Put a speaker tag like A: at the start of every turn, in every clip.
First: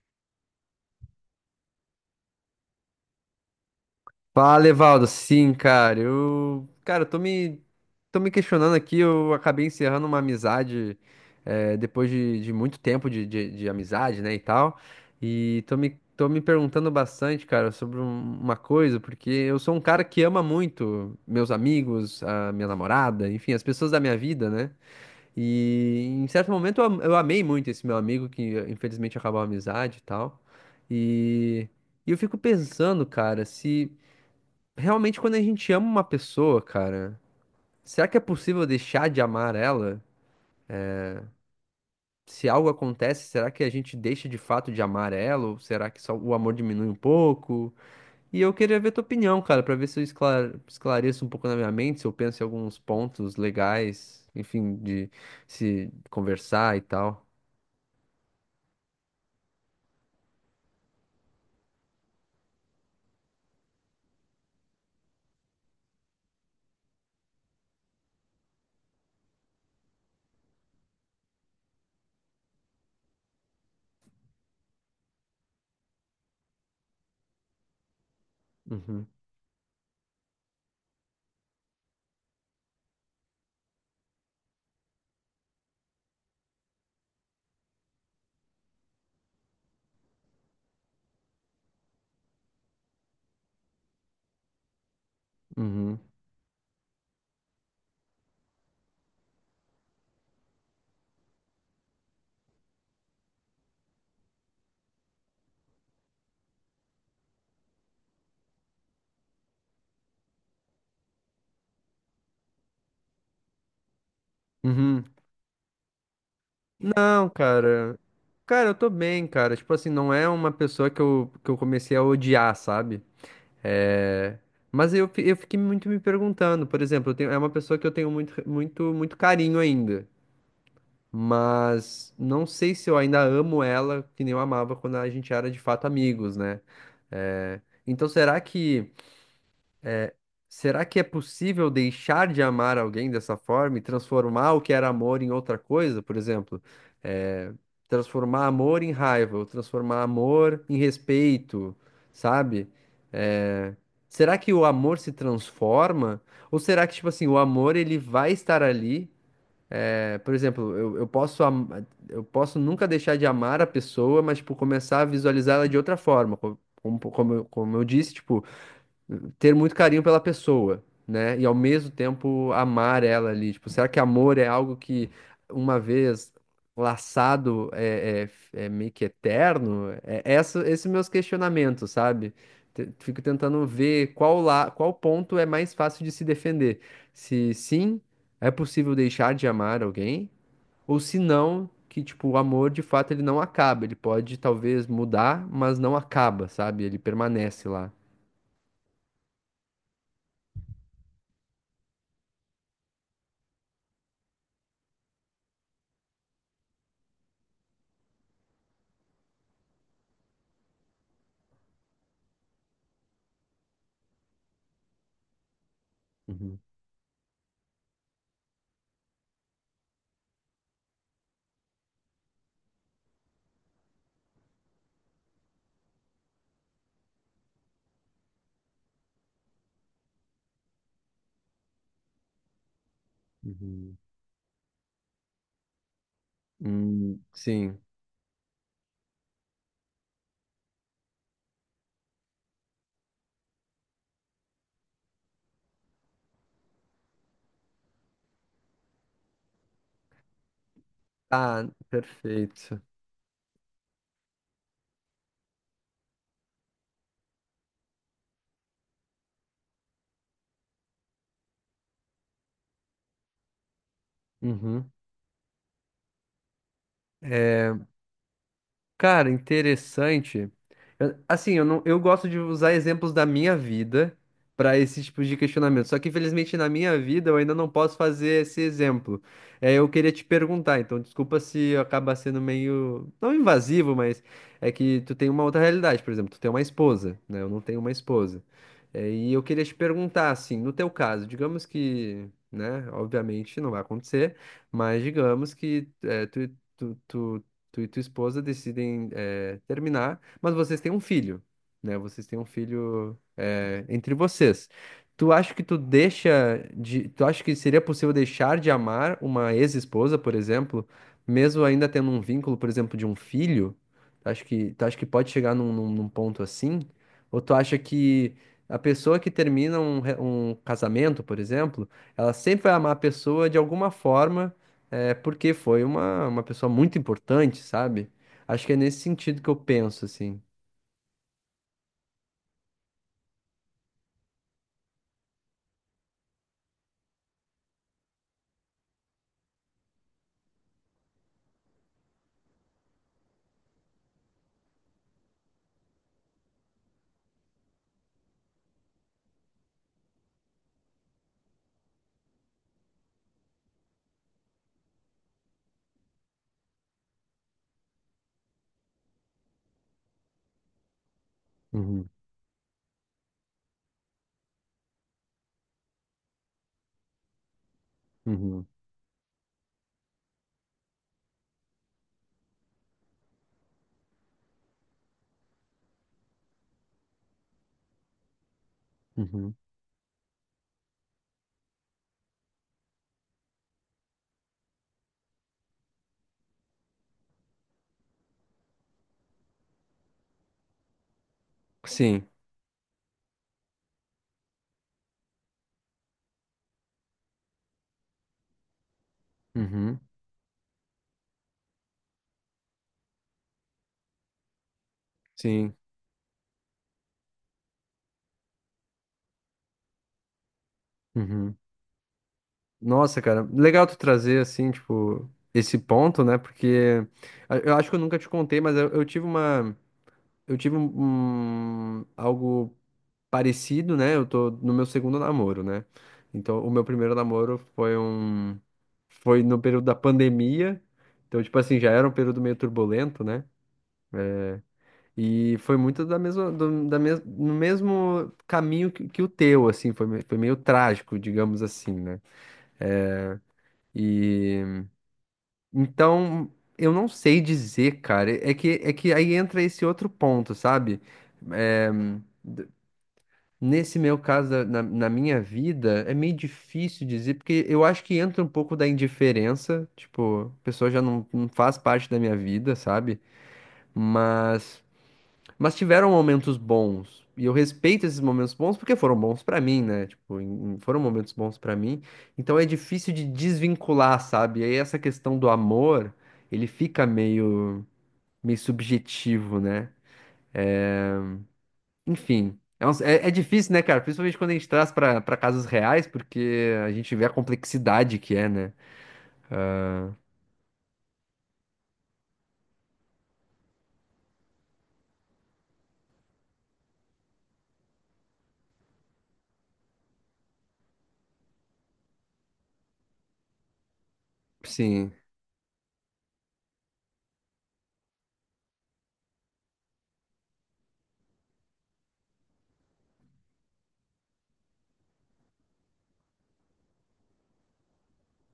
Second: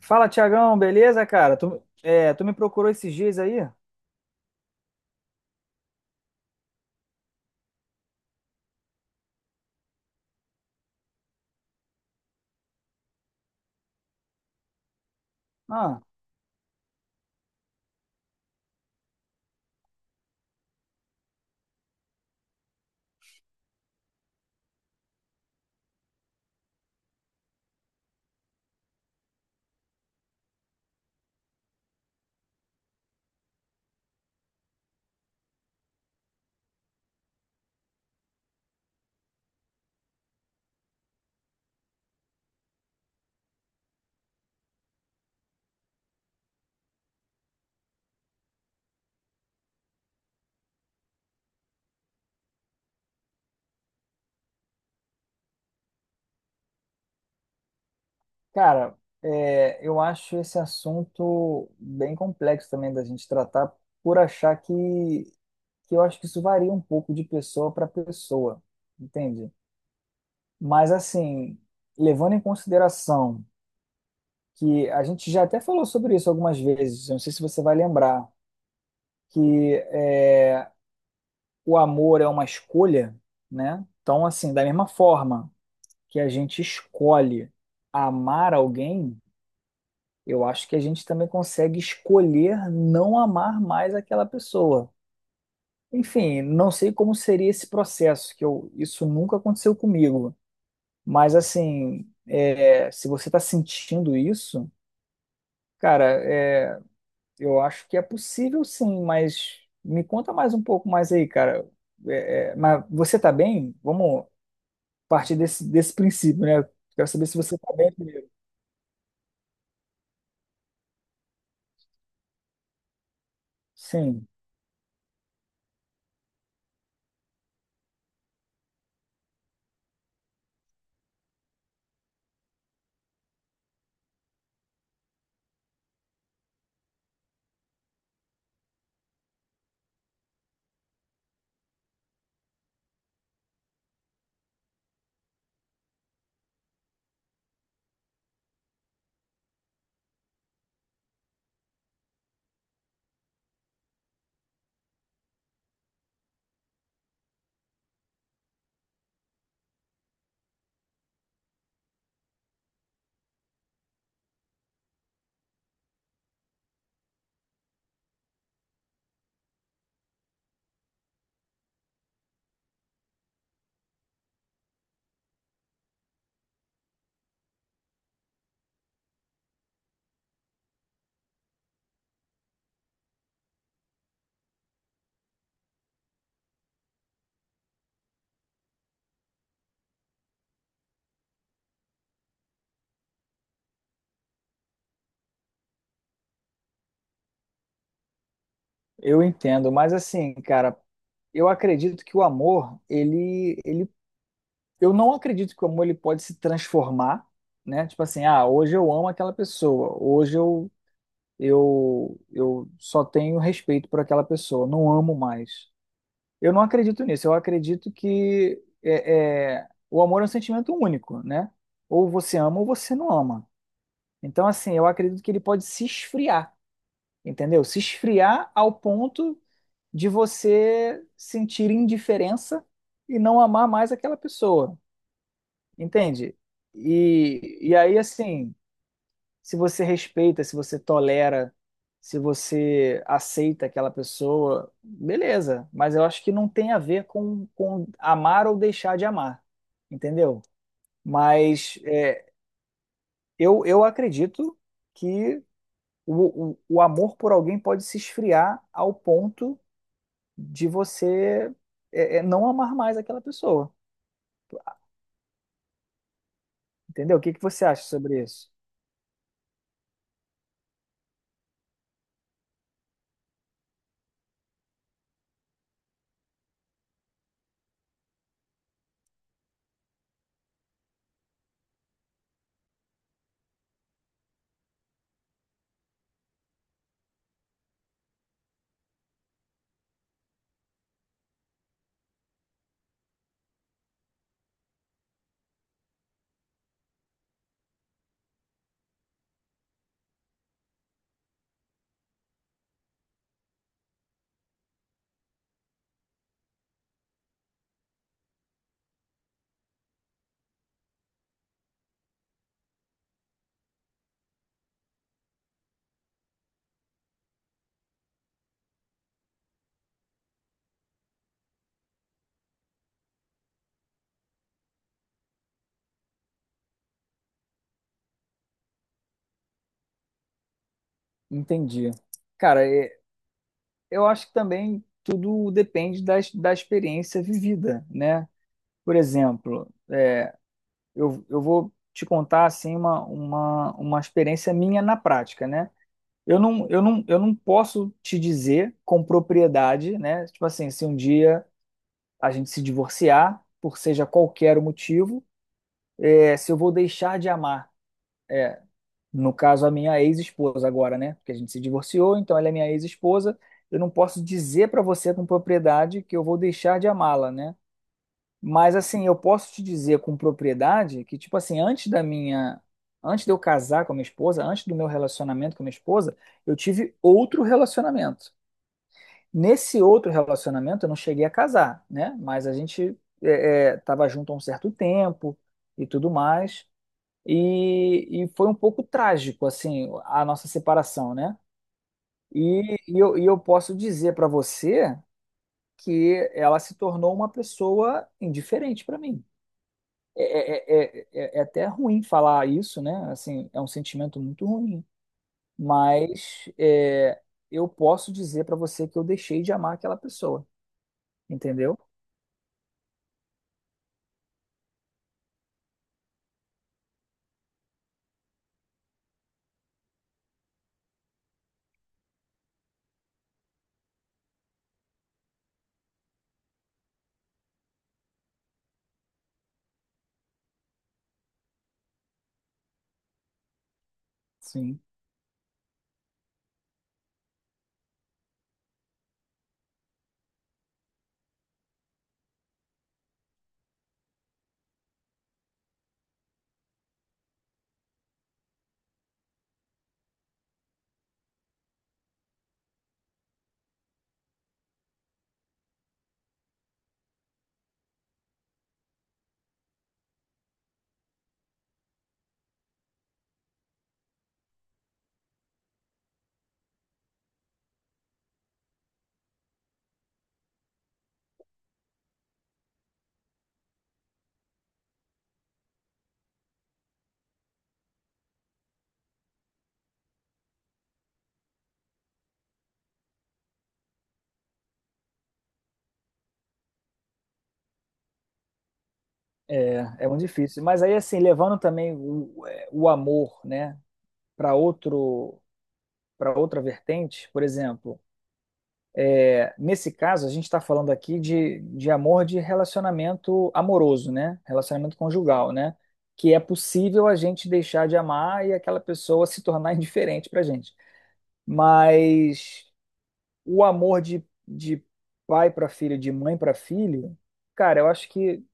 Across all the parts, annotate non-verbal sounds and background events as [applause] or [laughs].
A: Fala, Tiagão, beleza, cara? Tu, tu me procurou esses dias aí?
B: Fala, Evaldo. Sim, cara. Eu, cara, eu tô me questionando aqui. Eu acabei encerrando uma amizade depois de muito tempo de amizade, né, e tal. E
A: Ah,
B: tô me perguntando bastante, cara, sobre uma coisa, porque eu sou um cara que ama muito meus amigos, a minha namorada, enfim, as pessoas da minha vida, né? E em certo momento eu amei muito esse meu amigo, que infelizmente acabou a amizade e tal. E, e eu fico pensando, cara, se. Realmente, quando a gente ama uma pessoa, cara, será que é possível deixar de amar ela? Se algo acontece, será que a gente deixa de fato de amar ela? Ou será que só o amor diminui um pouco? E eu queria ver tua opinião, cara, pra ver se eu esclareço um pouco na minha mente, se eu penso em alguns pontos legais, enfim, de se conversar e tal.
A: cara, eu acho esse assunto bem complexo também da gente tratar, por achar que eu acho que isso varia um pouco de pessoa para pessoa, entende? Mas, assim, levando em consideração que a gente já até falou sobre isso algumas vezes, eu não sei se você vai lembrar,
B: Uhum,
A: que é, o amor é uma escolha, né? Então, assim, da mesma forma que a gente escolhe amar alguém, eu acho que a gente também consegue escolher não amar mais aquela pessoa.
B: uhum,
A: Enfim, não sei como seria esse processo, isso nunca aconteceu comigo. Mas assim, se você está sentindo isso, cara, é, eu acho que é possível sim, mas me conta mais um pouco mais aí, cara. Mas você tá bem? Vamos
B: uhum.
A: partir desse princípio, né? Quero saber
B: Não,
A: se você tá bem
B: cara.
A: primeiro.
B: Cara, eu tô bem, cara. Tipo assim, não é uma pessoa que eu comecei a odiar, sabe?
A: Sim.
B: É, Mas eu fiquei muito me perguntando, por exemplo, é uma pessoa que eu tenho muito, muito, muito carinho ainda, mas não sei se eu ainda amo ela que nem eu amava quando a gente era de fato amigos, né? É, Então será que Será que é possível deixar de amar alguém dessa forma e transformar o que era amor em outra coisa? Por exemplo, eh, transformar amor em raiva, ou transformar amor em respeito, sabe? Eh, Será que o amor se transforma? Ou será que, tipo assim, o amor ele vai estar ali? Por exemplo, eu posso eu posso nunca deixar de amar a pessoa, mas, tipo, começar a visualizar ela de outra forma. Como, como eu disse, tipo ter muito carinho pela pessoa, né? E ao mesmo tempo amar ela ali. Tipo, será que amor é algo que uma vez laçado é, é meio que eterno? Esses meus questionamentos, sabe? Fico tentando ver qual lá, qual ponto é mais fácil de se defender. Se sim, é possível deixar de amar alguém, ou se não, que tipo, o amor de fato ele não acaba, ele pode talvez mudar, mas não acaba, sabe? Ele permanece lá.
A: Eu entendo, mas assim, cara, eu acredito que o amor, eu não acredito que o amor ele pode se transformar, né? Tipo assim, ah, hoje eu amo aquela pessoa, hoje eu só tenho respeito por aquela pessoa, não amo mais. Eu
B: Uhum,
A: não acredito nisso. Eu acredito que o amor é um sentimento único, né? Ou você ama ou você não ama. Então, assim, eu acredito que ele pode se esfriar, entendeu? Se esfriar ao ponto de você sentir indiferença e não amar mais
B: uhum.
A: aquela pessoa, entende? E, e
B: Sim.
A: aí, assim, se você respeita, se você tolera, se você aceita aquela pessoa, beleza, mas eu acho que não tem a ver com amar ou deixar de amar, entendeu?
B: Ah,
A: Mas é,
B: perfeito.
A: eu, eu acredito que o amor por alguém pode se esfriar ao ponto de você não amar mais aquela pessoa.
B: Uhum.
A: Entendeu? O que que você
B: É,
A: acha sobre isso?
B: Cara, interessante. Assim, eu não, eu gosto de usar exemplos da minha vida para esse tipo de questionamento. Só que, infelizmente, na minha vida eu ainda não posso fazer esse exemplo. É, eu queria te perguntar, então, desculpa se acaba sendo meio, não invasivo, mas é que tu tem uma outra realidade, por exemplo, tu tem uma esposa, né? Eu não tenho uma esposa. É, e eu queria te perguntar, assim, no teu caso, digamos que, né, obviamente não vai acontecer, mas digamos que tu, tu tu e tua esposa decidem terminar, mas vocês têm um filho, né? Vocês têm um filho entre vocês. Tu acha que seria possível deixar de amar uma ex-esposa, por exemplo, mesmo ainda tendo um vínculo, por exemplo, de um filho? Tu acha que pode chegar num ponto assim? Ou tu acha que a pessoa que termina um casamento, por exemplo, ela sempre vai amar a pessoa de alguma forma? É porque foi uma pessoa muito importante, sabe? Acho que é nesse sentido que eu penso, assim.
A: Entendi. Cara, eu acho que também tudo depende da da experiência vivida, né? Por exemplo, eu vou te contar assim uma experiência minha na prática, né? Eu não posso te dizer com propriedade, né? Tipo assim, se um dia a gente se divorciar, por seja qualquer o motivo, se eu vou deixar de amar. No caso, a minha ex-esposa agora, né? Porque a gente se
B: Uhum,
A: divorciou, então ela é minha ex-esposa. Eu não posso dizer para você com propriedade que eu vou deixar de amá-la, né?
B: uhum,
A: Mas assim, eu posso te dizer com propriedade que, tipo assim, antes de eu casar com a minha esposa, antes do meu relacionamento com a minha esposa, eu tive outro relacionamento.
B: uhum,
A: Nesse outro relacionamento, eu não cheguei a casar, né? Mas a gente estava junto há um certo tempo e tudo mais. E foi um pouco trágico, assim, a nossa separação, né?
B: sim,
A: E eu posso dizer para você que ela se tornou uma pessoa indiferente para mim.
B: uhum,
A: É, é, é, é- até ruim falar isso, né? Assim, é um sentimento muito ruim.
B: sim.
A: Mas é, eu posso dizer para você que eu deixei de amar aquela pessoa,
B: Uhum.
A: entendeu?
B: Nossa, cara, legal tu trazer, assim, tipo, esse ponto, né? Porque eu acho que eu nunca te contei, mas eu tive uma. Eu tive algo parecido, né? Eu tô no meu segundo namoro, né? Então, o meu primeiro namoro foi foi no período da pandemia. Então, tipo assim, já era um período meio turbulento, né?
A: Sim.
B: E foi muito da mesma, no mesmo caminho que o teu, assim, foi, foi meio trágico, digamos assim, né? E então, eu não sei dizer, cara. É que aí entra esse outro ponto, sabe? É, Nesse meu caso, na minha vida, é meio difícil dizer, porque eu acho que entra um pouco da indiferença, tipo, a pessoa já não, não faz parte da minha vida, sabe? Mas, mas tiveram momentos bons, e eu respeito esses momentos bons porque foram bons pra mim, né? Tipo, foram momentos bons pra mim, então é difícil de desvincular, sabe? E aí essa questão do amor, ele fica meio subjetivo, né? Enfim, é difícil, né, cara? Principalmente quando a gente traz pra casos reais, porque a gente vê a complexidade que é, né?
A: É muito difícil. Mas aí, assim, levando também o amor, né, para outro, para outra vertente, por exemplo. Nesse caso, a gente está falando aqui de amor de relacionamento amoroso, né? Relacionamento
B: Sim.
A: conjugal, né? Que é possível a gente deixar de amar e aquela pessoa se tornar [laughs] indiferente para a gente. Mas o amor de pai para filho, de mãe para filho, cara, eu acho que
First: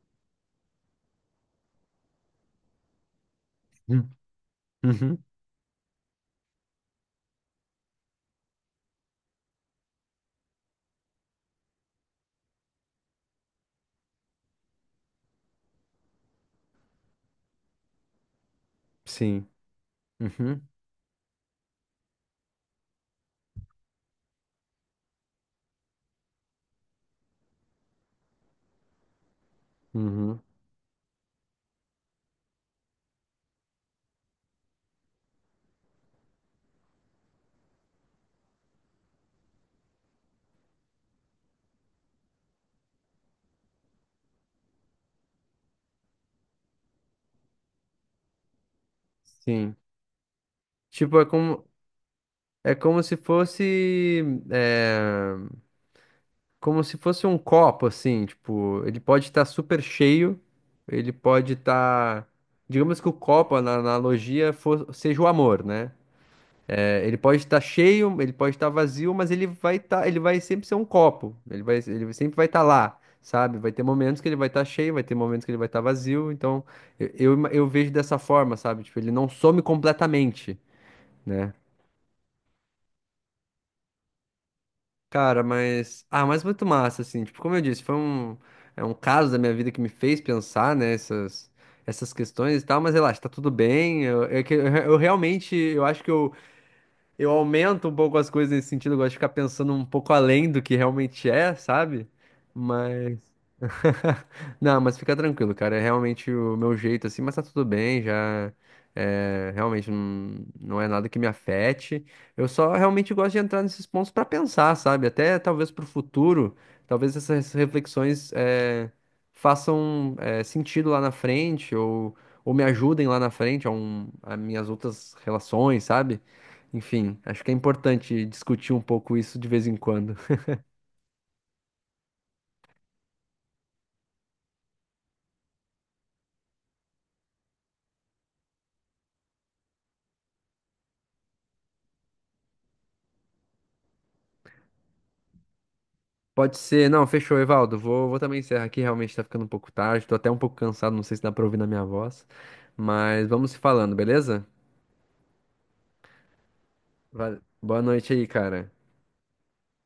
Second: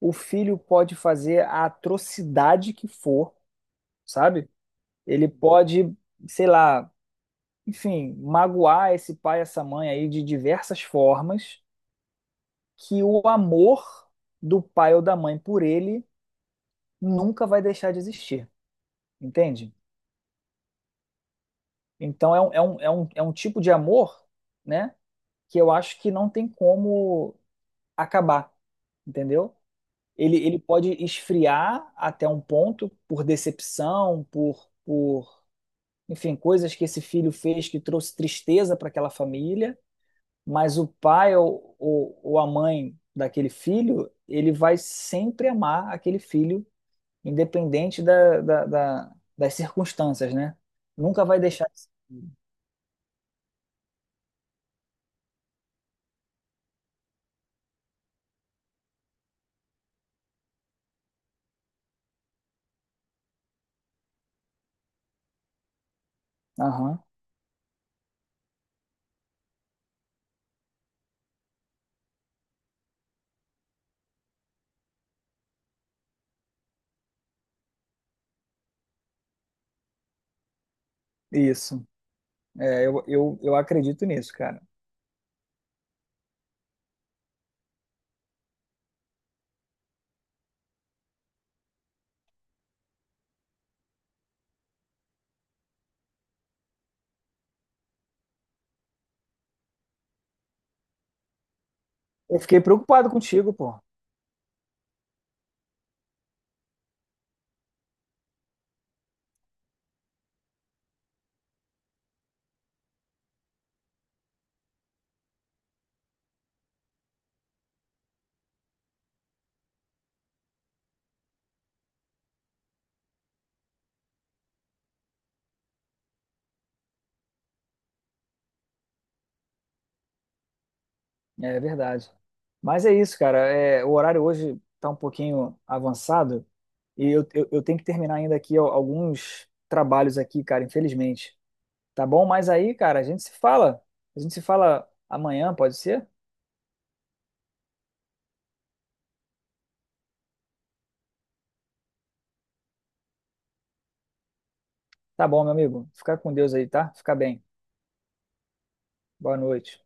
A: o filho pode fazer a atrocidade que for,
B: Hum.
A: sabe?
B: Uhum.
A: Ele pode, sei lá, enfim, magoar esse pai, essa mãe aí de diversas formas que o amor do pai ou da mãe por ele nunca vai deixar de existir,
B: Sim.
A: entende?
B: Uhum.
A: Então é um tipo de amor, né, que eu acho que não tem como acabar, entendeu? Ele,
B: Uhum.
A: ele pode esfriar até um ponto por decepção, enfim, coisas que esse filho fez que trouxe tristeza para aquela família, mas o pai ou a mãe daquele filho, ele vai sempre amar aquele filho independente das
B: Sim.
A: circunstâncias, né?
B: Tipo,
A: Nunca vai deixar.
B: é como se fosse, é, como se fosse um copo, assim, tipo, ele pode estar super cheio, ele pode estar, digamos que o copo, na na analogia, seja o amor, né?
A: Aham,
B: Ele pode estar cheio, ele pode estar vazio, mas ele vai sempre ser um copo. Ele sempre vai estar lá, sabe? Vai ter momentos que ele vai estar cheio, vai ter momentos que ele vai estar vazio. Então, eu vejo dessa forma, sabe? Tipo, ele não some completamente, né?
A: isso. É, eu acredito nisso, cara.
B: Cara, mas. Ah, mas muito massa, assim. Tipo, como eu disse, é um caso da minha vida que me fez pensar essas essas questões e tal, mas relaxa, tá tudo bem. Eu realmente, eu acho que eu. Eu aumento um pouco as coisas nesse sentido, eu gosto de ficar pensando um pouco além do que realmente é, sabe?
A: Eu fiquei preocupado
B: Mas
A: contigo, pô.
B: [laughs] Não, mas fica tranquilo, cara. É realmente o meu jeito, assim, mas tá tudo bem, já. É, realmente não é nada que me afete. Eu só realmente gosto de entrar nesses pontos pra pensar, sabe? Até talvez pro futuro, talvez essas reflexões façam sentido lá na frente ou me ajudem lá na frente a, um, a minhas outras relações, sabe? Enfim, acho que é importante discutir um pouco isso de vez em quando.
A: É verdade. Mas é isso, cara. É, o horário hoje tá um pouquinho avançado e eu tenho que terminar ainda aqui alguns trabalhos aqui, cara, infelizmente. Tá bom? Mas aí, cara, a gente se fala. A gente se fala amanhã, pode ser?
B: Pode ser. Não, fechou, Evaldo. Vou também encerrar aqui. Realmente tá ficando um pouco tarde. Tô até um pouco cansado. Não sei se dá pra ouvir na minha voz. Mas vamos se falando, beleza?
A: Tá bom, meu amigo. Fica com Deus aí, tá? Fica
B: Vale.
A: bem.
B: Boa noite aí, cara.
A: Boa noite.